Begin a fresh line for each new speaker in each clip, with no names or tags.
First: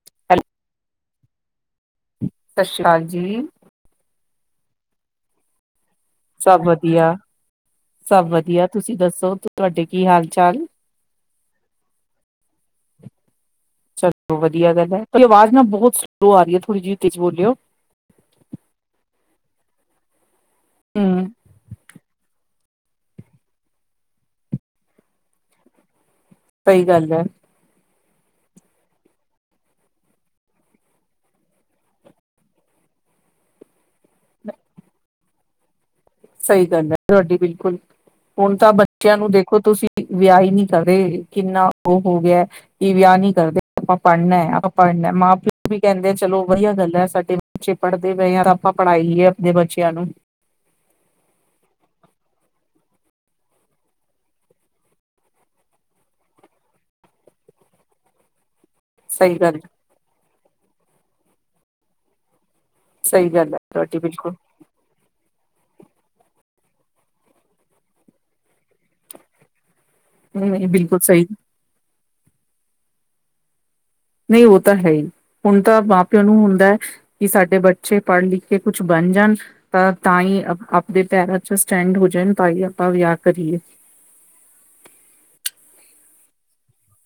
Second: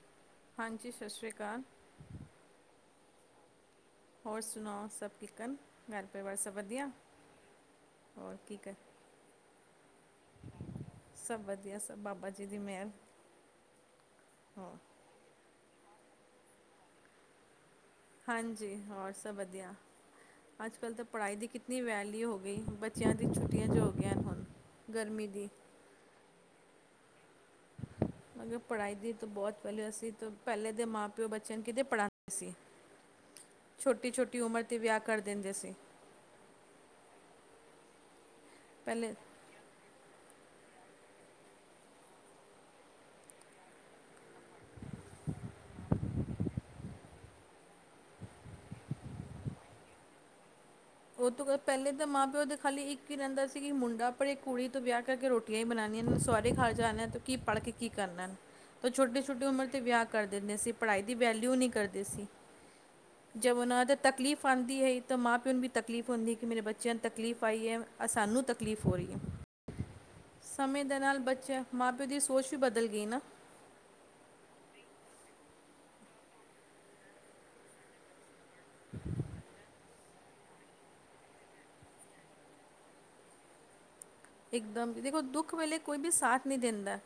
[inaudible]
ਹਾਂਜੀ ਸਸਰੀਆਕਾਲ।
ਸਸੀਕਾਲ ਜੀ।
ਹੋਰ ਸੁਣਾਓ? ਸਭ ਠੀਕ ਆ।
ਸਭ ਵਧੀਆ, ਸਭ
ਹੋਰ ਕੀ
ਵਧੀਆ,
ਕਰ
ਤੁਸੀਂ ਦੱਸੋ ਤੁਹਾਡੇ ਕੀ ਹਾਲ-ਚਾਲ?
ਸਭ ਵਧੀਆ ਸਭ ਬਾਬਾ ਜੀ ਦੀ ਮਹਿਰ।
ਚਲੋ ਵਧੀਆ ਗੱਲ ਐ। ਪਰ ਆਵਾਜ਼ ਨਾ ਬਹੁਤ ਸਲੋ ਆ ਰਹੀ ਐ ਥੋੜੀ ਜਿਹੀ ਤੇਜ਼ ਬੋਲਿਓ।
ਹਾਂਜੀ ਹਾਂ ਸਭ ਵਧੀਆ ਅੱਜ-ਕੱਲ੍ਹ ਤਾਂ
ਹੂੰ,
ਪੜ੍ਹਾਈ ਦੀ ਕਿਤਨੀ ਵੈਲਿਊ ਹੋ ਗਈ। ਬੱਚਿਆਂ ਦੀ ਛੁੱਟੀਆਂ ਜੋ ਹੋ ਗਈਆਂ ਹੁਣ ਗਰਮੀ ਦੀ।
ਸਹੀ ਗੱਲ ਐ।
[inaudible] ਮਤਲਬ ਪੜ੍ਹਾਈ ਦੀ ਤਾਂ ਬਹੁਤ ਪਹਿਲੇ ਅਸੀਂ ਪਹਿਲੇ ਦੇ ਮਾਂ-ਪਿਓ ਬੱਚਿਆਂ ਨੂੰ ਕਿਤੇ ਪੜ੍ਹਾਂਦੇ ਸੀ‌। ਛੋਟੀ-ਛੋਟੀ ਉਮਰ ਤੇ ਵਿਆਹ ਕਰ ਦਿੰਦੇ ਸੀ।
ਸਹੀ ਗੱਲ ਐ ਤੁਹਾਡੀ ਬਿਲਕੁਲ ਹੁਣ ਤਾਂ
ਪਹਿਲੇ
ਬੱਚਿਆਂ ਨੂੰ ਦੇਖ ਦੇਖੋ ਤੁਸੀਂ ਵਿਆਹ ਹੀ ਨਹੀਂ ਕਰ ਰਹੇ ਕਿੰਨਾ ਉਹ ਹੋ ਗਿਆ। ਕੀ ਵਿਆਹ ਨੀ ਕਰਦੇ ਆਪਾਂ ਪੜ੍ਹਨਾ ਐ। ਆਪਾਂ ਪੜ੍ਹਨਾ ਮਾਂ-ਪਿਓ ਵੀ ਕਹਿੰਦੇ ਚਲੋ ਵਧੀਆ ਗੱਲ ਐ। ਸਾਡੇ ਬੱਚੇ ਪੜ੍ਹਦੇ ਪਏ ਆ ਤਾਂ ਆਪਾਂ ਪੜ੍ਹਾਈ ਹੀਏ ਆਪਣੇ ਬੱਚਿਆਂ ਨੂੰ।
ਉਹ ਤੋਂ ਪਹਿਲੇ ਤਾਂ ਮਾਂ-ਪਿਓ ਦੇ ਖਾਲੀ ਇੱਕ ਹੀ ਰਹਿੰਦਾ ਸੀ। ਕਿ ਮੁੰਡਾ ਪੜ੍ਹੇ ਕੁੜੀ ਤੇ ਵਿਆਹ ਕੇ ਰੋਟੀ ਰੋਟੀਆਂ ਹੀ ਬਣਾਂਨੀਆਂ ਨੇ। ਸੋਹਰੇ ਘਰ ਜਾਣਾ ਤੇ ਕੀ ਪੜ੍ਹ ਕੇ ਕੀ ਕਰਨਾ। ਤੇ
ਸਹੀ
ਛੋਟੀ-ਛੋਟੀ
ਗੱਲ,
ਉਮਰ 'ਤੇ ਵਿਆਹ ਕਰ ਦਿੰਦੇ ਸੀ। ਪੜ੍ਹਾਈ ਦੀ ਵੈਲਿਊ ਨਹੀਂ ਕਰਦੇ ਸੀ।
ਸਹੀ ਗੱਲ
ਜਬ
ਹੈ
ਉਹਨਾਂ ਦਾ
ਤੁਹਾਡੀ ਬਿਲਕੁਲ
ਤਕਲੀਫ਼ ਆਂਦੀ ਹੈਈ ਤਾਂ ਮਾਂ-ਪਿਓ ਨੂੰ ਵੀ ਤਕਲੀਫ਼ ਹੁੰਦੀ ਕਿ ਮੇਰੇ ਬੱਚਿਆਂ ਨੂੰ ਤਕਲੀਫ਼ ਆਈ ਐ। ਸਾਨੂੰ ਤਕਲੀਫ਼ ਹੋ ਰਹੀ ਐ।
ਨਹੀਂ
ਸਮੇਂ ਦੇ
ਬਿਲਕੁਲ
ਨਾਲ
ਸਹੀ
ਬੱਚਿਆਂ ਮਾਂ-ਪਿਓ ਦੀ ਸੋਚ ਵੀ ਬਦਲ ਗਈ ਨਾ।
ਨਹੀਂ ਉਹ ਤਾਂ ਹੈ ਈ, ਹੁਣ ਤਾਂ ਮਾਂ-ਪਿਓ ਨੂੰ ਹੁੰਦਾ, ਕਿ ਸਾਡੇ ਬੱਚੇ ਪੜ੍ਹ ਲਿਖ ਕਿ ਕੁਛ ਬਣ ਜਾਣ ਤਾਂ ਤਾਂ ਹੀ ਆਪਣੇ ਪੈਰਾਂ ਚ ਸਟੈਂਡ ਹੋ ਜਾਣ ਤਾਂਈ ਆਪਾਂ ਵਿਆਹ ਕਰੀਏ।
ਇੱਕਦਮ ਦੇਖੋ ਦੁੱਖ ਵੇਲੇ ਕੋਈ ਵੀ ਸਾਥ ਨਹੀਂ ਦਿੰਦਾ।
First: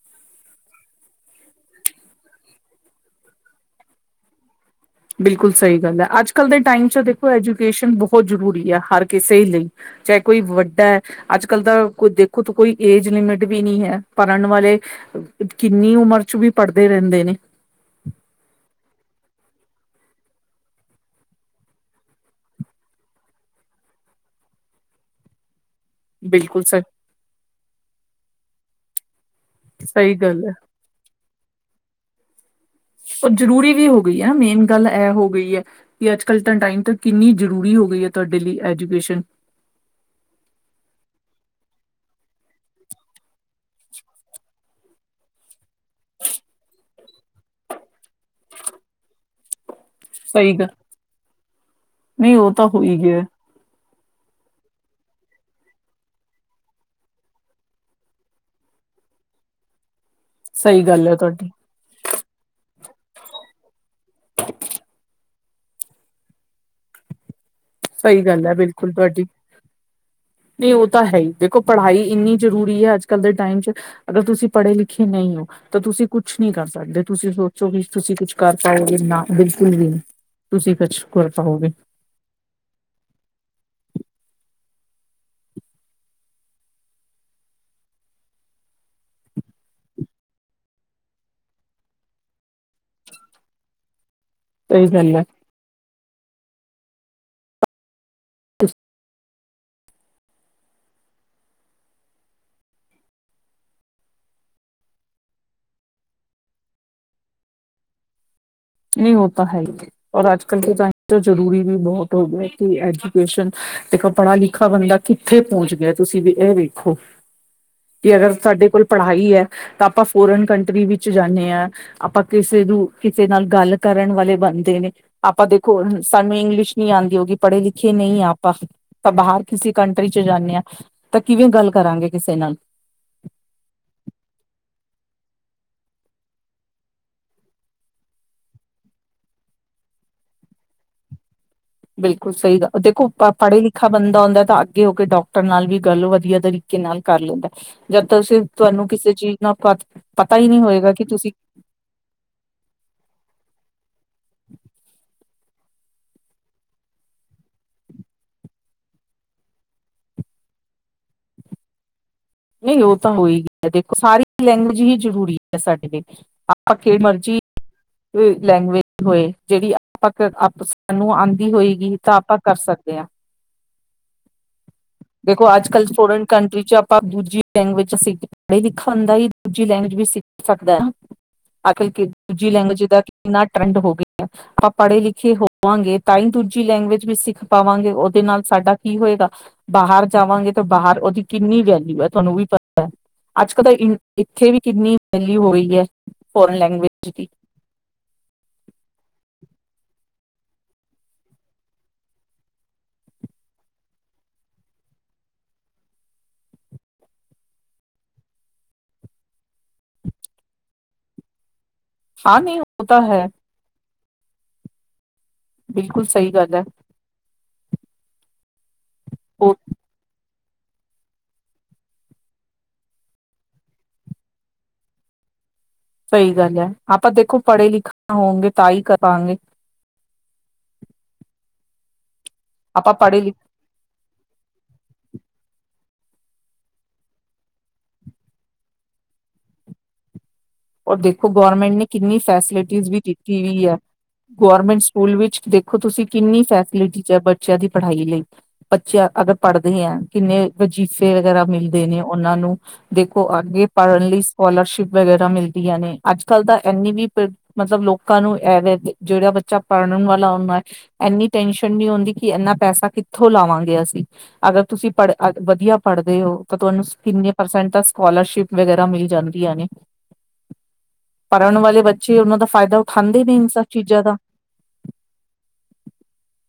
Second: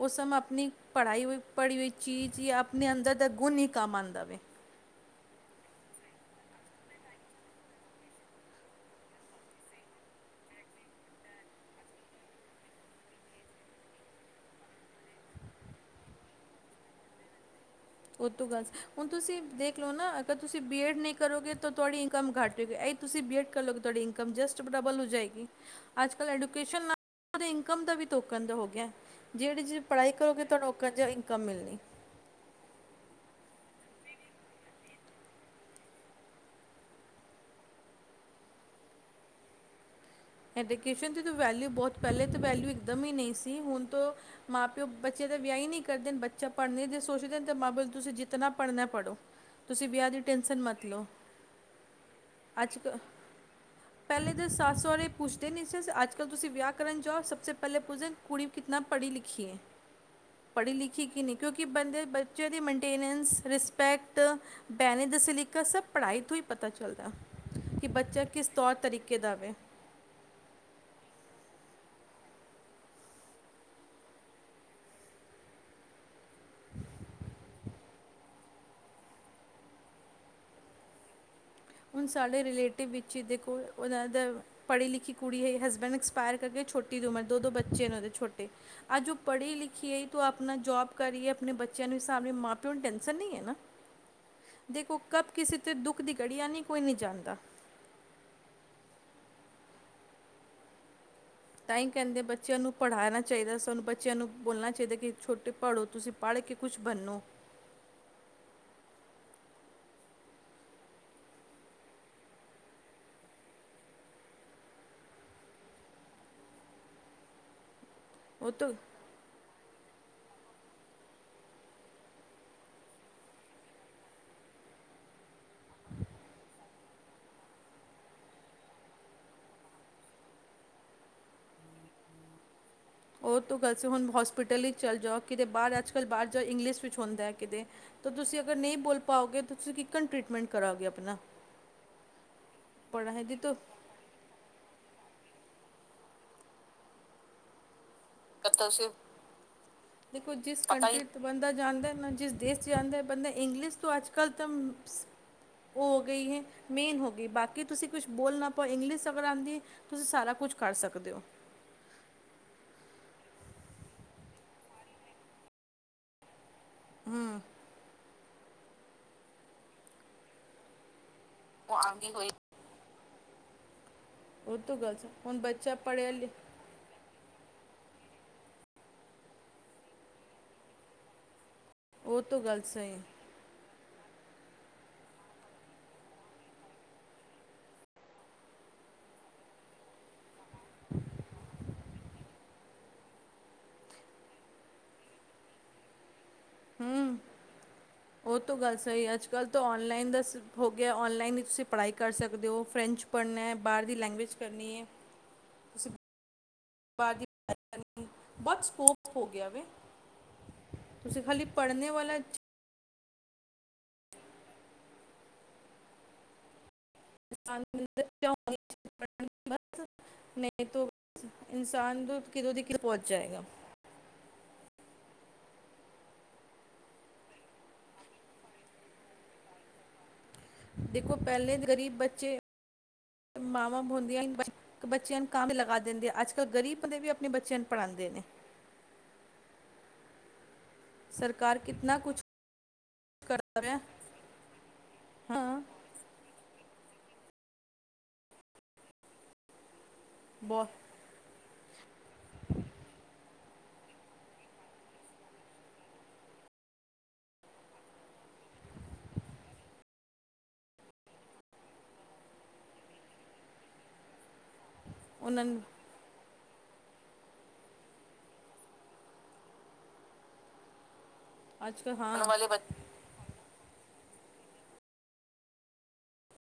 ਉਹ ਸਮਭ ਆਪਣੀ ਪੜ੍ਹਾਈ ਹੋਈ ਪੜ੍ਹੀ ਹੋਈ ਚੀਜ਼ ਜਾਂ ਆਪਣੇ ਅੰਦਰ ਦਾ ਗੁਣ ਨਹੀਂ ਕੰਮ ਆਂਦਾ ਵੇ।
ਬਿਲਕੁਲ ਸਹੀ ਗੱਲ ਐ। ਅੱਜ-ਕੱਲ੍ਹ ਦੇ ਟਾਈਮ 'ਚ ਦੇਖੋ ਐਜੂਕੇਸ਼ਨ ਬਹੁਤ ਜ਼ਰੂਰੀ ਆ। ਹਰ ਕਿਸੇ ਲਈ। ਚਾਹੇ ਕੋਈ ਵੱਡਾ ਐ। ਅੱਜ-ਕੱਲ ਤਾਂ ਕੋ ਦੇਖੋ ਤਾਂ ਕੋਈ ਏਜ ਲਿਮਿਟ ਵੀ ਨਹੀਂ ਹੈ। ਪੜ੍ਹਨ ਵਾਲੇ ਕਿੰਨੀ ਉਮਰ ਚ ਵੀ ਪੜ੍ਹਦੇ ਰਹਿੰਦੇ ਨੇ।
ਉਹ ਤੋਂ ਗੱਲ ਹੁਣ ਦੇਖ ਲਓ ਨਾ ਅਗਰ ਤੁਸੀਂ ਬੀ ਐਡ ਨਹੀਂ ਕਰੋਗੇ। ਤਾਂ ਤੁਹਾਡੀ ਇਨਕਮ ਘੱਟ ਤੁਸੀਂ ਬੀ ਐੱਡ ਕਰ ਲਓ। ਕਿ ਤੁਹਾਡੀ ਇਨਕਮ ਜਸਟ ਡਬਲ ਹੋ ਜਾਏਗੀ‌। ਅੱਜ-ਕੱਲ੍ਹ
ਬਿਲਕੁਲ ਸ
ਐਡੂਕੇਸ਼ਨ ਨਾਲ ਉਹਦੇ ਇਨਕਮ ਦਾ ਵੀ ਟੋਕਨ ਦਾ ਹੋ ਗਿਆ। ਜਿਹੜੀ ਜੀ ਪੜ੍ਹਾਈ
ਸਹੀ ਗੱਲ
ਕਰੋਗੇ
ਹੈ
ਤੁਹਾਡਾ ਕਦੇ ਇਨਕਮ ਮਿਲਣੀ।
ਉਹ ਜ਼ਰੂਰੀ ਵੀ ਹੋ ਗਈ ਏ। ਮੇਨ ਗੱਲ ਇਹ ਹੋ ਗਈ ਏ। ਕਿ ਅੱਜ-ਕੱਲ੍ਹ ਤਾਂ ਟਾਈਮ ਤਾਂ ਕਿੰਨੀ ਜ਼ਰੂਰੀ ਹੋ ਗਈ ਏ। ਤੁਹਾਡੇ ਲਈ ਐਜੂਕੇਸ਼ਨ।
ਐਜੂਕੇਸ਼ਨ ਦੀ ਵੈਲਿਊ ਬਹੁਤ ਪਹਿਲੇ ਤਾਂ ਵੈਲਿਊ ਇਕਦਮ ਹੀ ਨਹੀਂ ਸੀ ਹੁਣ ਤੋਂ ਮਾਂ-ਪਿਓ ਬੱਚੇ ਦੇ ਵਿਆਹ ਹੀ ਨਹੀਂ ਕਰਦੇ। ਬੱਚਾ ਪੜ੍ਹਨ ਦੇ ਸੋਚਦੇ ਤਾਂ ਮਾਂ-ਪਿਓ ਤੁਸੀਂ ਜਿਤਨਾ ਪੜਨਾ ਪੜ੍ਹੋ। ਤੁਸੀਂ ਵਿਆਹ ਦੀ
ਸਹੀ
ਟੈੈਂਸ਼ਨ
ਗੱਲ
ਮਤ ਲਓ।
ਨਹੀਂ ਉਹ ਤਾਂ
ਅੱਜ
ਹੋ
ਕ
ਹੀ ਗਿਆ
ਪਹਿਲੇ ਤਾਂ ਸੱਸ ਸੌਹਰੇ ਪੁੱਛਦੇ ਨਹੀਂ। ਇਸ ਅੱਜ-ਕੱਲ੍ਹ ਤੁਸੀਂ ਵਿਆਹ ਕਰਨ ਜਾਓ ਸਭ ਤੋਂ ਪਹਿਲੇ ਪੁੱਛਦੇ ਕੁੜੀ ਕਿਨਾ ਪੜ੍ਹੀ ਲਿਖੀ ਏ? ਪੜ੍ਹੀ
ਸਹੀ
ਲਿਖੀ
ਗੱਲ ਹੈ
ਕੀ ਨਹੀਂ।
ਤੁਹਾਡੀ
ਕਿਉਂਕਿ ਬੰਦੇ ਬੱਚਿਆਂ ਦੀ ਮੇਨਟੇਨੈਂਸ ਰਿਸ ਸਪੈਕਟ ਬਹਿਣਾ ਦਾ ਸਲੀਕਾ ਸਭ ਪੜ੍ਹਾਈ ਤੋਂ ਹੀ ਪਤਾ ਚੱਲਦਾ। ਕਿ
ਸਹੀ
ਬੱਚਾ
ਗੱਲ
ਕਿਸ
ਹੈ ਬਿਲਕੁਲ
ਤੌਰ-ਤਰੀਕੇ
ਤੁਹਾਡੀ
ਦਾ ਹੋਵੇ।
ਨਹੀਂ ਉਹ ਤਾਂ ਹੈਈ। ਦੇਖੋ, ਪੜ੍ਹਾਈ ਇੰਨੀ ਜ਼ਰੂਰੀ ਹੈ ਅੱਜ-ਕੱਲ੍ਹ ਦੇ ਟਾਈਮ 'ਚ' ਅਗਰ ਤੁਸੀਂ ਪੜ੍ਹੇ-ਲਿਖੇ ਨਹੀਂ ਹੋ ਤਾਂ ਤੁਸੀਂ ਕੁਛ ਨਹੀਂ ਕਰ ਸਕਦੇ ਤੁਸੀਂ ਸੋਚੋ ਵੀ ਤੁਸੀਂ ਕੁਛ ਕਰ ਪਾਓਗੇ ਨਾ। ਬਿਲਕੁਲ ਵੀ ਨਹੀਂ ਤੁਸੀਂ ਕੁਛ ਕਰ ਪਾਓਗੇ।
ਹੁਣ ਸਾਡੇ ਰਿਲੇਟਿਵ ਵਿੱਚ ਦੇਖੋ ਉਹਨਾਂ ਦਾ ਪੜ੍ਹੀ-ਲਿਖੀ ਕੁੜੀ ਹੈ। ਹਸਬੈਂਡ ਐਕਸਪਾਇਰ ਕਰਕੇ ਛੋਟੀ ਦੀ ਉਮਰ ਦੋ-ਦੋ ਬੱਚੇ ਨੇ ਉਹਨਾ ਦੇ ਛੋਟੇ। ਅੱਜ ਉਹ ਪੜ੍ਹੀ- ਲਿਖੀ ਤਾਂ ਉਹ ਆਪਣਾ ਜੋਬ ਕਰ ਰਹੀਏ ਆਪਣੇ ਬੱਚਿਆਂ ਨੂੰ ਸਾਂਭ ਰਹੀ ਏ, ਮਾਂ-ਪਿਓ ਨੂੰ ਟੈਂਨਸ਼ਨ ਨਹੀਂ ਹੈ ਨਾ।
ਸਹੀ
ਦੇਖੋ,
ਗੱਲ ਹੈ
ਕਬ ਕਿਸੇ ਤੇ ਦੁੱਖ ਦੀ ਘੜੀ ਆਣੀ ਹੈ ਕੋਈ ਨਹੀਂ ਜਾਣਦਾ। ਤਾਂਹੀ ਕਹਿੰਦੇ ਬੱਚਿਆਂ ਨੂੰ ਪੜ੍ਹਾਣਾ ਚਾਹੀਦਾ। ਸਾਨੂੰ ਬੱਚਿਆਂ ਨੂੰ ਬੋਲਣਾ ਚਾਹੀਦਾ ਕਿ ਛੋਟੇ ਪੜੋ ਤੁਸੀਂ ਪੜ੍ਹ ਕੇ ਕੁਛ ਬਣਨੋ।
ਨਹੀਂ ਉਹ ਤਾਂ ਹੈ ਹੀ। ਔਰ ਅੱਜ ਕੱਲ ਦੇ ਟੈਮ ਤੇ ਜਰੂਰੀ ਵੀ ਬਹੁਤ ਹੋ ਗਿਆ ਕਿ ਐਜੂਕੇਸ਼ਨ ਦੇਖੋ ਪੜਾ ਲਿਖਾ ਬੰਦਾ। ਕਿੱਥੇ ਪਹੁੰਚ ਗਿਆ ਤੁਸੀਂ ਵੀ ਇਹ ਵੇਖੋ?
[inaudible]
ਕਿ ਅਗਰ
ਉਹ
ਤੁਹਡੇ
ਤੋਂ
ਕੋਲ ਪੜ੍ਹਾ ਹੈ ਈ ਆ ਤਾਂ ਆਪਾਂ ਫੋਰਨ ਕੰਟਰੀ ਵਿੱਚ ਜਾਂਦੇ ਹਾਂ। ਆਪਾਂ ਕਿਸੇ ਨੂੰ ਕਿਸੇ ਨਾਲ ਗੱਲ ਕਰਨ ਵਾਲੇ ਬਣਦੇ ਨੇ। ਆਪਾਂ ਦੇਖੋ, ਸਾਨੂੰ ਇੰਗਲਿਸ਼ ਨਹੀਂ ਆਦੀ ਹੋਗੀ ਪੜ੍ਹੇ-ਲਿਖੇ ਨਹੀਂ ਆਪਾਂ। ਤਾਂ ਬਾਹਰ ਕਿਸੇ ਕੰਟਰੀ ਚ ਜਾਣੇ ਹਾਂ ਤਾਂ ਕਿਵੇਂ ਗੱਲ ਕਰਾਂਗੇ ਕਿਸੇ ਨਾਲ।
ਉਹ ਤੋਂ ਗੱਲਸ ਹੁਣ ਹੋਸਪਿਟਲ ਹੀ ਚੱਲ ਜਾਓ, ਕਿਤੇ ਬਾਹਰ ਅੱਜ ਕੱਲ੍ਹ ਬਾਹਰ ਜਾਓ ਇੰਗਲਿਸ਼ ਵਿੱਚ ਹੁੰਦਾ ਹੈ ਕਿਤੇ। ਤਾਂ ਤੁਸੀਂ ਅਗਰ ਨਹੀਂ ਬੋਲ ਪਾਓਗੇ ਤਾਂ ਤੁਸੀਂ ਕਿਕਨ ਟ੍ਰਰੀਟਮੈਂਟ ਕਰੋਗੇ ਆਪਣਾ।
ਬਿਲਕੁਲ ਸਹੀ ਦੇਖੋ
ਪੜ੍ਹਾਈ ਦੀ ਤੋਂ
ਪੜ੍ਹੇ ਲਖ ਲਿਖਾ ਬੰਦਾ ਹੁੰਂਦਾ ਤਾਂ ਅੱਗੇ ਹੋ ਕੇ ਡਾਕਟਰ ਨਾਲ ਵੀ ਗੱਲ ਵਧੀਆ ਤਰੀਕੇ ਨਾਲ ਕਰ ਲੈਂਦਾ। ਜਦ ਤੁਸੀਂ ਤੁਹਾਨੂੰ ਕਿਸੇ ਚੀਜ਼ ਨਾਲ ਪਤਾ
ਦੇਖੋ
ਪਤਾ ਹੀ
ਜਿਸ
ਨਹੀਂ ਹੋਏਗਾ
ਕੰਟਰੀ
ਕਿ
ਤੋਂ
ਤੁਸੀਂ
ਬੰਦਾ ਜਾਂਦਾ ਨਾ, ਜਿਸ ਦੇਸ਼ 'ਚ' ਜਾਂਦਾ ਬੰਦਾ ਇੰਗਲਿਸ਼ ਤੋਂ ਅੱਜ-ਕੱਲ੍ਹ ਤੁਮ ਉਹ ਹੋ ਗਈ ਹੈ ਮੇਨ ਹੋ ਗਈ। ਬਾਕੀ ਤੁਸੀਂ ਕੁਛ ਬੋਲ ਨਾ ਪਾਓ ਇੰਗਲਿਸ਼ ਅਗਰ ਆਦੀ ਏ। ਤੁਸੀਂ ਸਾਰਾ ਕੁਝ ਕਰ ਸਕਦੇ ਹੋ।
ਨਹੀਂ ਉਹ ਹੋਈ ਗਈ ਆ ਦੇਖੋ ਸਾਰੀ ਲੈਂਗੁਏਜ ਜ਼ਰੂਰੀ ਹੈ ਸਾਡੇ ਲਈ। ਕਿਹੜੀ ਮਰਜ਼ੀ ਲੈਂਗੁਏਜ ਹੋਏ। ਜਿਹੜੀ ਆਪ ਆਪ ਸ ਨੂੰ ਆਂਦੀ। ਆਦੀ
ਉਹ
ਹੋਏਗੀ
ਆਉਂਦੀ
ਤਾਂ
ਹੋਈ
ਆਪਾਂ ਕਰ ਸਕਦੇ ਹਾਂ।
ਉਹ ਤੋਂ ਗੱਲ ਸ ਹੁਣ
ਦੇਖੋ
ਬੱਚਾ
ਅੱਜ-ਕੱਲ੍ਹ
ਪੜ੍ਹਿਆ
ਸਟੂਡੈਂਟ
ਲਿ
ਕੰਟਰੀ 'ਚ' ਆਪ ਆਪ ਦੂਜੀ ਲੈਂਗੂਏਜ ਸਿ ਪੜ ਹੀ ਲਿਖਣ ਹੁੰਦਾ ਹੀ ਦੂਜੀ ਲੈਂਗੂਏਜ ਵੀ ਸਿੱਖ ਸਕਦਾ ਹੈ। ਆਖਰ
ਉਹ ਤੋਂ
ਦੂਜੀ
ਗੱਲ
ਲੈਂਗੁਏਜ
ਸਹੀ
ਦਾ ਕਿੰਨਾ ਟਰੈਂਡ ਹੋ ਗਿਆ। ਆਪਾਂ ਪੜ੍ਹੇ ਲਿਖੇ ਹੋਵਾਂਗੇ ਤਾਂ ਹੀ ਦੂਜੀ ਲੈਂਗੁਏਜ ਵੀ ਸਿੱਖ ਪਾਵਾਂਗੇ। ਉਹਦੇ ਨਾਲ ਸਾਡਾ ਕੀ ਹੋਏਗਾ? ਬਾਹਰ ਜਾਵਾਂਗੇ ਤਾਂ ਬਾਹਰ ਉਹਦੀ ਕਿੰਨੀ ਵੈਲਯੂ ਇਹ ਤੁਹਾਨੂੰ ਵੀ ਪਤਾ ਹੈ ਅੱਜ-ਕੱਲ੍ਹ ਤਾਂ ਇੱਥੇ ਵੀ ਕਿੰਨੀ ਵੈਲੂਯ ਹੋ ਰਹੀ ਹੈ। ਫੋਰਨ ਲੈਂਗੁਏਜ
ਹੂੰ
ਦੀ।
ਉਹ ਤੋਂ ਗੱਲ ਸਹੀ ਹੈ। ਅੱਜ-ਕੱਲ੍ਹ ਤਾਂ ਔਨਲਾਈਨ ਦਾ ਸ ਹੋ ਗਿਆ। ਔਨਲਾਈਨ ਹੀ ਤੁਸੀਂ ਪੜ੍ਹਾਈ ਕਰ ਸਕਦੇ ਹੋ ਫਰੈਂਚ ਪੜ੍ਹਨਾ ਬਾਹਰ ਦੀ ਲੈਗਵਏਜ ਕਰਨੀ ਹੈ ਤੁਸੀ ਬਾਹਰ ਦੀ ਲੈਂਗੂਏਜ ਬਹੁਤ ਸਕੋਪ ਹੋ ਗਿਆ ਵ ਤੁਸੀਂ ਹਾਲੇ ਪੜ੍ਹਨੇ ਵਾਲੇ
ਹਾਂ ਨਹੀਂ ਹੋਤਾ ਹੈ। ਬਿਲਕੁਲ ਸਹੀ ਗੱਲ ਹੈ।
[unintelligible] ਨਹੀਂ ਤੋਂ। ਇਨਸਾਨ ਤੋਂ ਕਿਦੋਂ ਦੀ ਕਿ ਪਹੁੰਚ ਜਾਏਗਾ।
ਸਹੀ ਗੱਲ ਐ ਆਪਾਂ ਦੇਖੋ ਪੜ੍ਹੇ - ਲਿਖੇ ਹੋਗੇ ਤਾਂ ਹੀ ਕਰਵਗੇ।
ਦੇਖੋ ਪਹਿਲੇ ਦੇ ਗ਼ਰੀਬ ਬੱਚੇ
ਆਪਾਂ [unintelligible]
ਮਾਵਾਂ ਬ ਹੁੰਦੀਆਂ ਹੀ ਬੱਚਿਆਂ ਨੂੰ ਕਾਂ ਲਗਾ ਦਿੰਦੇ ਆ ਅੱਜ - ਕੱਲ੍ਹ ਗਰੀਬ ਬੰਦੇ ਵੀ ਆਪਣੇ ਬੱਚਿਆਂ ਨੂੰ ਪੜ੍ਹਾਦੇ ਨੇ।
ਰ ਦੇਖੋ
ਸਰਕਾਰ
ਗਵਰਮੈਂਟ ਨੇ
ਕਿਤਨਾ ਕੁਛ
ਕਿੰਨੀ ਫੈਸਿਲਿਟੀਜ ਵੀ ਦਿੱਤੀ
ਕਰਦਾ
ਵੀਈ ਐ।
ਪਿਆ
ਗੌਰਮੈਂਟ ਸਕੂਲ ਵਿੱਚ
ਹਾਂ
ਦੇਖੋ ਤੁਸੀਂ ਕਿੰਨੀ ਫੈਸਿਲਿਟੀ ਹੈ ਬੱਚਿਆਂ ਦੀ ਪੜ੍ਹਾਈ ਲਈ ਬੱਚਿਆਂ ਅਗਰ ਪੜ੍ਹਦੇ ਹੈ ਕਿੰਨੇ ਵ
ਬਹੁਤ
ਵਗੈਰਾ ਮਿਲਦੇ ਨੇ ਉਹਨਾਂ ਨੂੰ ਦੇਖੋ ਅੱਗੇ ਪੜ੍ਹਨ ਲਈ ਸਕੋਲਰਸ਼ਿਪ ਵਗੈਰਾ ਮਿਲ ਨੇ ਅੱਜ ਕੱਲ ਤਾਂ ਇੰਨੀ ਵੀ ਪ ਮਤਲਬ ਲੋਕਾਂ ਨੂੰ ਇਹਵੇ ਜਿਹੜਾ ਬੱਚਾ ਪੜ੍ਹਨ ਵਾਲਾ ਹਦਾ ਹੈ। ਇੰਨੀ ਟੈਸ਼ਨ ਨਹੀਂ ਹੁੰਦੀ ਕਿ ਇਨਾ ਪੈਸਾ ਕਿੱਥੋਂ ਲਾਵਾਂਗੇ ਅਸੀਂ ਅਗਰ ਤੁਸੀਂ ਪੜ
ਉਹਨਾਂ ਨੂੰ
ਵਧੀਆ ਪੜ੍ਹਦੇ ਹੋ ਤਾਂ ਤੁਹਾਨੂੰ ਕਿਨੇਸਟ ਸਕਲਰਸ਼ਿ ਵਗੈਰਾ ਮਿਲ ਜਾਂਦੀ ਐ। ਪੜ੍ਹਨ
ਅੱਜ
ਵਾਲੇ
ਕੱਲ੍ਹ
ਬੱਚੇ ਉਹਨਾਂ ਦਾ
ਹਾਂ
ਫਾਇਦਾ ਉਠਾਉਂਦੇ ਨੇ ਇਹ ਸ ਚੀਜ਼ਾਂ ਦਾ।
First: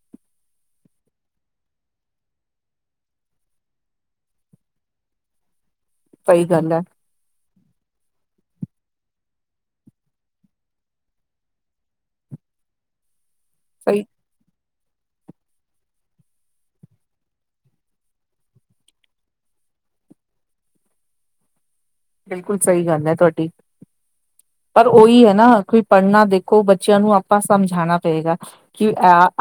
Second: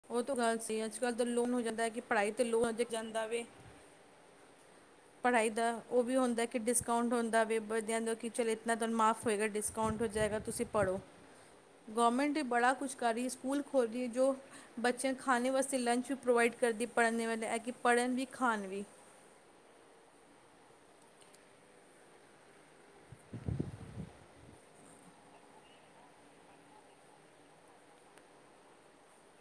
ਉਹ ਤੋਂ ਗੱਲ ਸੀ ਅੱਜ ਕੱਲ੍ਹ ਦਾ ਲੋਨ ਹੋ ਜਾਂਦਾ ਹੈ ਕਿ ਪੜ੍ਹਾਈ ਲੋਨ ਅਜ ਜਾਂਦਾ ਵੇ ਪੜ੍ਹਾਈ ਦਾ ਉਹ ਵੀ
ਸਹੀ
ਹੁੰਦਾ ਕਿ
ਗੱਲ ਹੈ
ਡਿਸਕਾਊਂਟ ਹੁੰਦਾ ਵ ਵਦਿਆਂ ਦਾ ਕਿ ਚੱਲ ਇਤਨਾ ਤੁਹਾਨੂੰ ਮਾਫ਼ ਹੋਏਗਾ ਡਿਸਕਾਊਂਟ ਹੋ ਜਾਏਗਾ ਤੁਸੀਂ ਪੜ੍ਹੋ। ਗੌਰਮੈਂਟ ਨੇ ਬੜਾ ਕੁਛ ਕਰੀ ਸਕੂਲ
ਸਹੀ
ਖੋਲ੍ਹੇ ਜੋ ਬੱਚਿਆਂ ਨੂੰ ਖਾਣੇ ਵਾਸਤੇ ਲੰਚ ਵੀ ਪ੍ਰੋਵਾਈਡ ਕਰਦੀ ਪੜ੍ਹਨ ਵਾਲੇ ਐ ਕਿ ਪੜ੍ਹਨ ਵੀ, ਖਾਣ ਵੀ।
ਬਿਲਕੁਲ ਸਹੀ ਗੱਲ ਐ ਤੁਹਾਡੀ। ਪਰ ਉਹੀ ਹੈ ਨਾ ਕਿ ਪੜ੍ਹਨਾ ਦੇਖੋ ਬੱਚਿਆਂ ਨੂੰ ਆਪਾਂ ਸਮਝਾਣਾ ਪਏਗਾ। ਕਿ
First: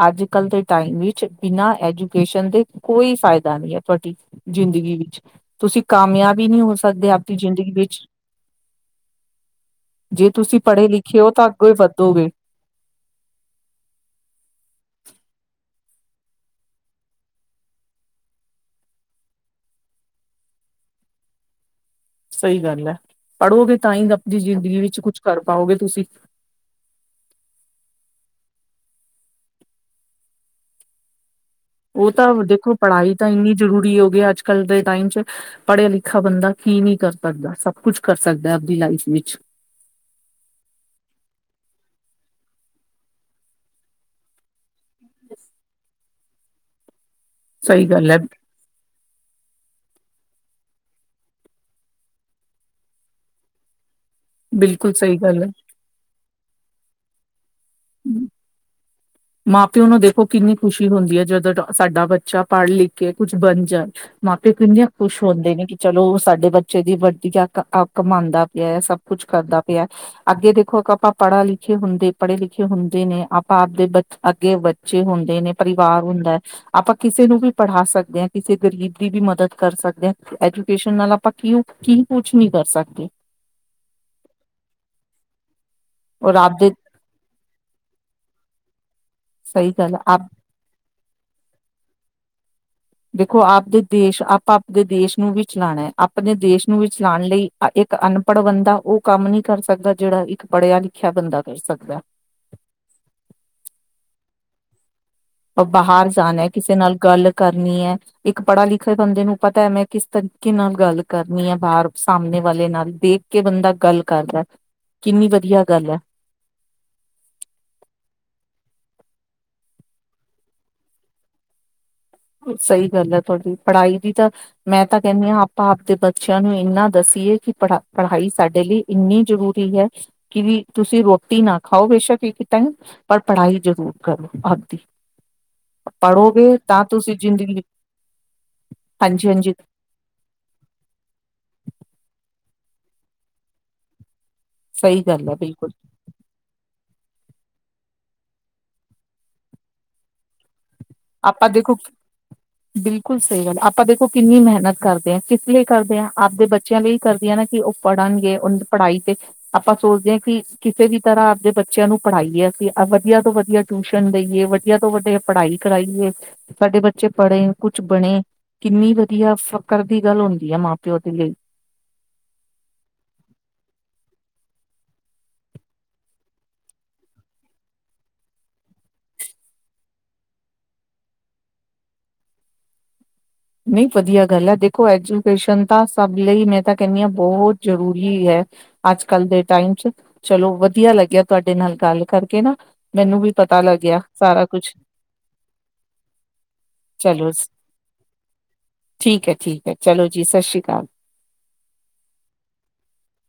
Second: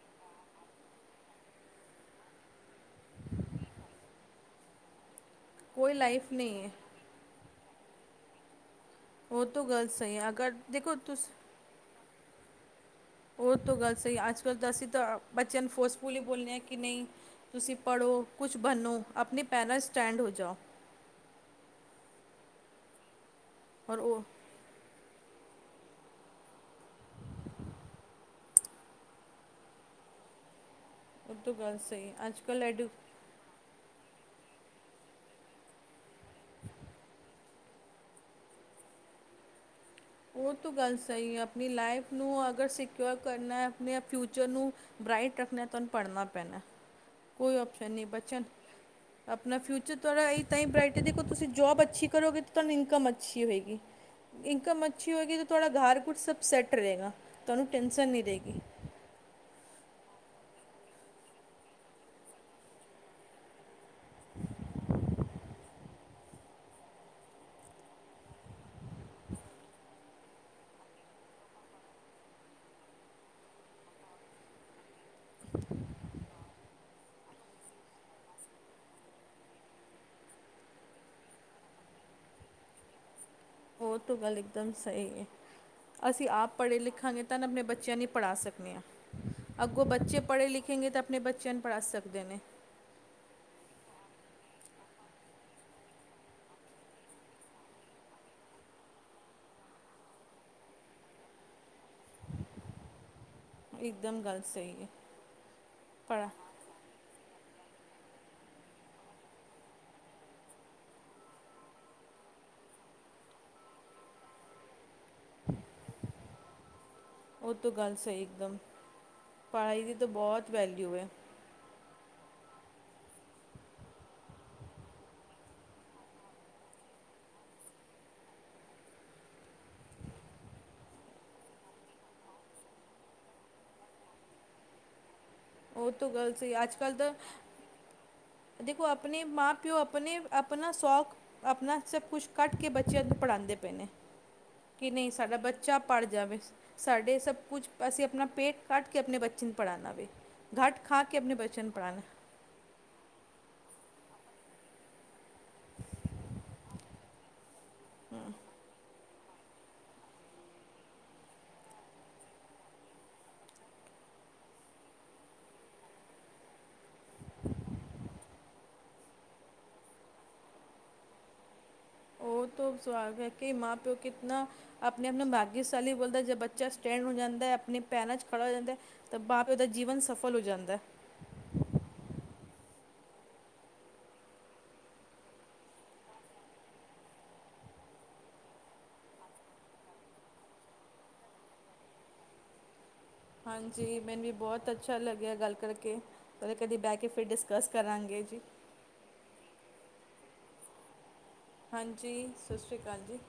ਅੱਜ ਕੱਲ ਦੇ ਟਾਈਮ ਵਿੱਚ ਬਿਨਾਂ ਐਜੂਕੇਸ਼ਨ ਦੇ ਕੋਈ ਫਾਇਦਾ ਨਹੀਂ ਐ। ਤੁਹਾਡੀ ਜ਼ਿੰਦਗੀ ਵਿੱਚ ਤੁਸੀਂ
ਕੋਈ ਲਾਈਫ
ਕਾਮਯਾਬ ਹੀ ਨਹੀਂ
ਹੈ
ਹੋ ਸਕਦੇ। ਦੀ ਜ਼ਿੰਦਗੀ ਵਿੱਚ
ਉਹ ਤਾਂ ਗੱਲ ਸਹੀ ਹੈ
ਜੇ
ਅਗਰ
ਤੁਸੀਂ ਪੜ੍ਹੇ
ਦੇਖੋ
ਲਿਖੇ ਹੋ
ਤੁਸੀਂ
ਤਾਂ ਅੱਗੋਂ ਵੱਧੋਗੇ।
ਉਹ ਤੋਂ ਗੱਲ ਸਹੀ ਅੱਜ-ਕੱਲ੍ਹ ਤਾਂ ਅਸੀਂ ਤਾਂ ਬੱਚਿਆਂ ਨੂੰ ਫੋਰਸਫੁਲੀ ਬੋਲਦੇ ਹਾਂ ਕਿ ਨਹੀਂ ਤੁਸੀਂ ਪੜ੍ਹੋ ਕੁਛ ਬਨੋ ਆਪਣੇ ਪੈਰਾਂਟਸ ਸਟੈਂਡ ਹੋ ਜਾਓ।
ਸਹੀ ਗੱਲ ਐ ਪੜ੍ਹੋਗੇ ਤਾਂ
ਔਰ
ਹੀ
ਉਹ
ਆਪਣੀ ਜ਼ਿੰਦਗੀ ਵਿੱਚ ਕੁਛ ਕਰ ਪਾਓਗੇ ਤੁਸੀਂ।
ਪੁਰਤੂਗਜ਼
ਉਹ ਤਾਂ ਦੇਖੋ ਪੜ੍ਹਾਈ ਤਾਂ ਇੰਨੀ ਜ਼ਰੂਰੀ ਹੋ ਗਈ ਅੱਜ - ਕੱਲ੍ਹ ਦੇ ਟਾਈਮ 'ਚ ਪੜ੍ਹਿਆ ਲਿਖਿਆ ਬੰਦਾ ਕੀ ਨਹੀ ਕਰ ਸਕਦਾ ਸਭ ਕੁਛ ਕਰ ਸਕਦਾ ਆਪਦੀ ਲਾਈਫ ਵਿੱਚ।
ਉਹ ਤੋਂ ਗੱਲ ਸਹੀ ਐ। ਆਪਣੀ ਲਾਈਫ ਨੂੰ ਅਗਰ ਸਿਕਿਓਰ ਕਰਨਾ ਆਪਣੇ ਫਿਊਚਰ ਨੂੰ ਬਰਾਈਟ ਰੱਖਣਾ ਤੁਹਾਨੂੰ ਪੜ੍ਹਨਾ ਪੈਣਾ ਕੋਈ
ਸਹੀ
ਪਸ਼ਨ ਨਹੀਂ
ਗੱਲ ਹੈ
ਬੱਚਨ ਆਪਣਾ ਫਿਊਚਰ ਥਹਾ੍ਹਾ ਇ ਤਾਂ ਹੀ ਬਰਾਈਟ ਹੈ ਦੇਖੋ ਤੁਸੀਂ ਜੋਬ ਅੱਛੀ ਕਰੋਗੇ ਤਾਂ ਤੁਹਾਨੂੰ ਇਨਕਮ ਅੱਛੀ ਹੋਏਗੀ। ਇਨਕਮ
ਬਿਲਕੁਲ
ਅੱਛੀ
ਸਹੀ
ਹੋਏਗੀ
ਗੱਲ
ਤੇ
ਹੈ।
ਤੁੜਾ ਘਰ ਘ ਸ ਸੈੱਟ ਰਹੇਗਾ ਤੁਹਾਨੂੰ ਟਨ ਨਹੀ ਰਹੇਗੀ।
ਮਾਂ - ਪਿਓ ਨੂੰ ਦੇਖੋ ਕਿੰਨੀ ਖੁਸ਼ੀ ਹੁੰਦੀ ਹੈ ਜਦੋਂ ਸਾਡਾ ਬੱਚਾ ਪੜ੍ਹ ਲਿਖ ਕੇ ਕੁਝ ਬਣ ਜਾਏ। ਮਾਪੇ ਕੀਨੇ ਹ ਖੁਸ਼ ਹੁੰਦੇ ਨੇ ਕਿ ਚਲੋ ਸਾਡੇ ਬੱਚੇ ਦੀ ਵੱਡੀੱਕ ਅੱਕ ਮੰਨਦਾ ਪਿਆ ਹੈ ਸਭ ਕੁਛ ਕਰਦਾ ਪਿਆ। ਅੱਗੇ ਦੇਖੋ ਆਪਾਂ ਪੜ੍ਹੇ ਲਿਖੇ ਹੁੰਦੇ ਪੜ੍ਹੇ ਲਿਖੇ ਹੁੰਦੇ ਨੇ ਆਪਾਂ ਆਪਦੇੇ ਅੱਗੇ ਬੱਚੇ ਹੁੰਦੇ ਨੇ ਪਰਿਵਾਰ ਹੁੰਦਾ। ਆਪਾਂ ਕਿਸੇ ਨੂੰ ਪੜਾ ਵੀ ਸਕਦੇ ਹਾਂ ਕਿਸੇ ਗਰੀਬ ਦੀ ਵੀ ਮਦਦ ਕਰ ਹਾਂ। ਐਜੂਕੇਸ਼ਨ ਨਾਲ ਆਪਾਂ ਕਿ ਕੀ ਕੁਛ ਨੀ ਕਰ ਸਕਦੇ।
ਉਹ ਤੋਂ ਗੱਲ ਇਕਦਮ ਸਹੀ ਏ ਅਸੀਂ
ਔਰ
ਆਪ
ਆਪਦੇ
ਪੜ੍ਹੇ-ਲਿਖਾਂਗੇ ਤਨ ਆਪ ਬੱਚਿਆਂ ਨੂੰ ਪੜ੍ਹਾ ਸਕਦੇ ਹਾਂ।
ਸਹੀ
ਅੱਗੋਂ
ਗੱਲ ਹੈ,
ਬੱਚੇ
ਆਪ
ਪੜ੍ਹੇ ਲਿਖੇਗੇ ਤਾਂ ਆਪਣੇ ਬੱਚਿਆਂ ਨੂੰ ਪੜ੍ਹਾ ਸਕਦੇ ਨੇ।
ਦੇਖੋ ਆਪਦੇ ਦੇਸ਼ ਆਪਾਂ ਆਪਦੇ ਦੇਸ਼ ਨੂੰ ਵੀ ਚਲਾਣਾ ਆਪਣੇ ਦੇਸ਼ ਨੂੰ ਵੀ ਚਲਾਣ ਲਈ ਇੱਕ ਅਨਪੜ੍ਹ ਬੰਦਾ ਓ ਕੰਮ ਨੀ ਕਰ ਸਕਦਾ। ਜੇੜਾ ਇੱਕ ਪੜ੍ਹਿਆ-ਲਿਖਿਆ ਬੰਦਾ ਕਰ ਸਕਦਾ।
ਇਕਦਮ ਗੱਲ ਸਹੀ ਏ।
ਆਪਾਂ ਬਾਹਰ ਜਾਣਾ ਏ ਕਿਸੇ ਨਾਲ ਗੱਲ ਕਰਨੀ ਏ ਇੱਕ ਪੜ੍ਹਾ-ਲਿਖੇ ਬੰਦੇ ਨੂੰ ਪਤਾ ਹੈ ਮੈਂ ਕਿਸ ਤਰੀਕੇ ਨਾਲ ਗੱਲ ਕਰਨੀ ਏ ਬਾਹਰ ਸਾਮਣੇ ਵਾਲੇ ਨਾਲ ਦੇ ਕੇ ਬੰਦਾ ਗੱਲ ਕਰਦਾ।
[inaudible]
ਕਿੰਨੀ ਵਧੀਆ ਗੱਲ ਐ।
ਉਹ ਤੋਂ ਗੱਲ ਸਹੀ ਇੱਕਦਮ, ਪੜ੍ਹਾਈ ਦੀ ਤਾਂ ਬਹੁਤ ਵੈਲਿਊ ਐ।
ਸਹੀ ਗੱਲ੍ਹ ਏ ਤੁਹਾਡੀ ਪੜ੍ਹਾਈ ਦੀ ਤਾਂ ਮੈਂ ਤਾਂ ਕੈਂਨੀ ਆਂ ਆਪਾਂ ਆਪਦੇ ਬੱਚਿਆਂ ਨੂੰ ਇੰਨਾ ਦੱਸੀਏ ਕਿ ਪੜਾ ਪੜ੍ਹਾਈ ਸਾਡੇ ਲਈ ਇੰਨੀ ਜ਼ਰੂਰੀ ਹੈ ਕਿ ਵੀ ਤੁਸੀਂ ਰੋਟੀ ਨਾ ਖਾਓ ਬੇਸ਼ੱਕ ਇੱਕ ਟਾਈਮ ਪਰ ਪੜ੍ਹਾਈ ਜ਼ਰੂਰ ਕਰੋ ਆਪਦੀ
ਉਹ ਤੋਂ ਗੱਲ
ਪੜ੍ਹੋਗੇ
ਸਹੀ ਅੱਜ
ਤਾਂ
ਕੱਲ੍ਹ
[inaudible]
ਦੇਖੋ ਆਪਣੇ
ਹਾਂਜੀ ਹਾਂਜੀ
ਮਾਂ-ਪਿਓ ਆਪਣੇ ਆਪਣਾ ਸ਼ੌਖ ਆਪਣਾ ਸਭ ਕੁਛ ਕੱਟ ਕੇ ਬੱਚਿਆਂ ਨੂੰ ਪੜ੍ਹਾਂਦੇ ਪਏ ਨੇ। ਕਿ
ਸਹੀ
ਨਹੀਂ
ਗੱਲ ਹੈ
ਸਾਡਾ
ਬਿਲਕੁਲ
ਬੱਚਾ ਪੜ੍ਹ ਜਾਵੇ ਸਾਡੇ ਸਭ ਕੁਝ ਅਸੀਂ ਆਪਣਾ ਪੇਟ ਕੱਟ ਕੇ ਆਪਣੇ ਬੱਚੇ ਨੂੰ ਪੜ੍ਹਾਣਾ ਵੇ। ਗਟ ਖਾ ਕੇ ਆਪਣੇ
ਆਪਾਂ
ਬਚਿਆ ਨੂੰ
ਦੇਖੋ
ਪੜਾਣਾ।
ਬਿਲਕੁਲ ਸਹੀ ਗੱਲ ਏ ਆਪਾਂ ਦੇਖੋ ਕਿੰਨੀ ਮਿਹਨਤ ਕਰਦੇ ਹਾਂ ਕਿਸ ਲਈ ਕਰਦੇ ਹਾਂ ਆਪਦੇ ਬੱਚਿਆਂ ਲਈ ਕਰਦੀਆਂ ਨਾ ਕਿ ਉਹ ਪੜ੍ਹਨਗੇ ਉਹ ਦੀ ਪੜ੍ਹਾਈ ਤੇ ਆਪਾਂ ਸੋਚਦੇ ਹਾਂ ਕਿ ਕਿਸੇ ਵੀ ਤਰ੍ਹਾਂ ਆਪਦੇ ਬੱਚਿਆਂ ਨੂੰ ਪੜ੍ਹਾਈਏ ਅਸੀਂ ਵਧੀਆ ਤੋਂ ਵਧੀਆ ਟਿਊਸ਼ਨ ਦੇਈਏ ਵੱਡਆ ਤੋਂ ਵੱਡੀ ਪੜ੍ਹਾਈ ਕਰਾਈਏ ਸਾਡੇ ਬੱਚੇ ਪੜ੍ਹੇ ਕੁਛ ਬਣੇ ਕਿੰਨੀ ਵਧੀਆ ਫ਼ਕਰ ਦੀ ਗੱਲ ਹੁੰਦੀ ਆ ਮਾਂ-ਪਿਓ ਦੇ ਲਈ।
ਉਹ ਤ ਸਵਾਲ ਹੈ ਕਿ ਮਾਂ-ਪਿਓ ਕਿਤਨਾ ਆਪਣੇ ਆਪਣੇ ਮਾਘਸ਼ਾਲੀ ਬੋਲਦਾ ਜੇ ਬੱਚਾ ਸਟੈਂਡ ਹੋ ਜਾਂਦਾ ਆਪਣੀ ਭੈਰਾਂ ਚ ਖੜਾ ਹੋ ਜਾਂਦੇ ਤਾਂ ਮਾਂ-ਪਿਓ ਦਾ ਜੀਵਨ ਸਫਲ ਹੋ ਜਾਂਦਾਂ।
ਨਹੀਂ ਵਧੀਆ ਗੱਲ ਐ। ਦੇਖੋ ਐਜੂਕੇਸ਼ਨ ਤਾਂ ਸਭ ਲਈ ਮੈਂ ਤਾਂ ਕੈਨੀ ਆਂ ਬੋਤ ਜ਼ਰੂਰੀ ਐ। ਅੱਜ-ਕੱਲ੍ਹ ਦੇ ਟਾਈਮ ਚ ਚਲੋ ਵਧੀਆ ਲੱਗਿਆ ਤੁਹਾਡੇ ਨਾਲ ਗੱਲ ਕਰਕੇ ਨਾ। ਮੈਨੂੰ ਵੀ ਪਤਾ
ਹਾਂਜੀ,
ਲੱਗਿਆ
ਮੈਨੂੰ ਵੀ
ਸਾਰਾ ਕੁਛ
ਬਹੁਤ ਅੱਛਾ ਲੱਗਿਆ ਗੱਲ ਕਰਕੇ ਉਹਦੇ ਕਦੇ-ਕਦੇ ਬਹਿ ਕੇ ਫਿਰ
ਚਲੋ
ਡਿਸਕਸ ਕਰਾਂਗੇ ਜੀ।
ਠੀਕ ਐ, ਠੀਕ ਐ ਚਲੋ ਜੀ ਸਸਰੀ ਕਾਲ।
ਹਾਂਜੀ ਸਸਰੀ ਕਾਲ ਜੀ।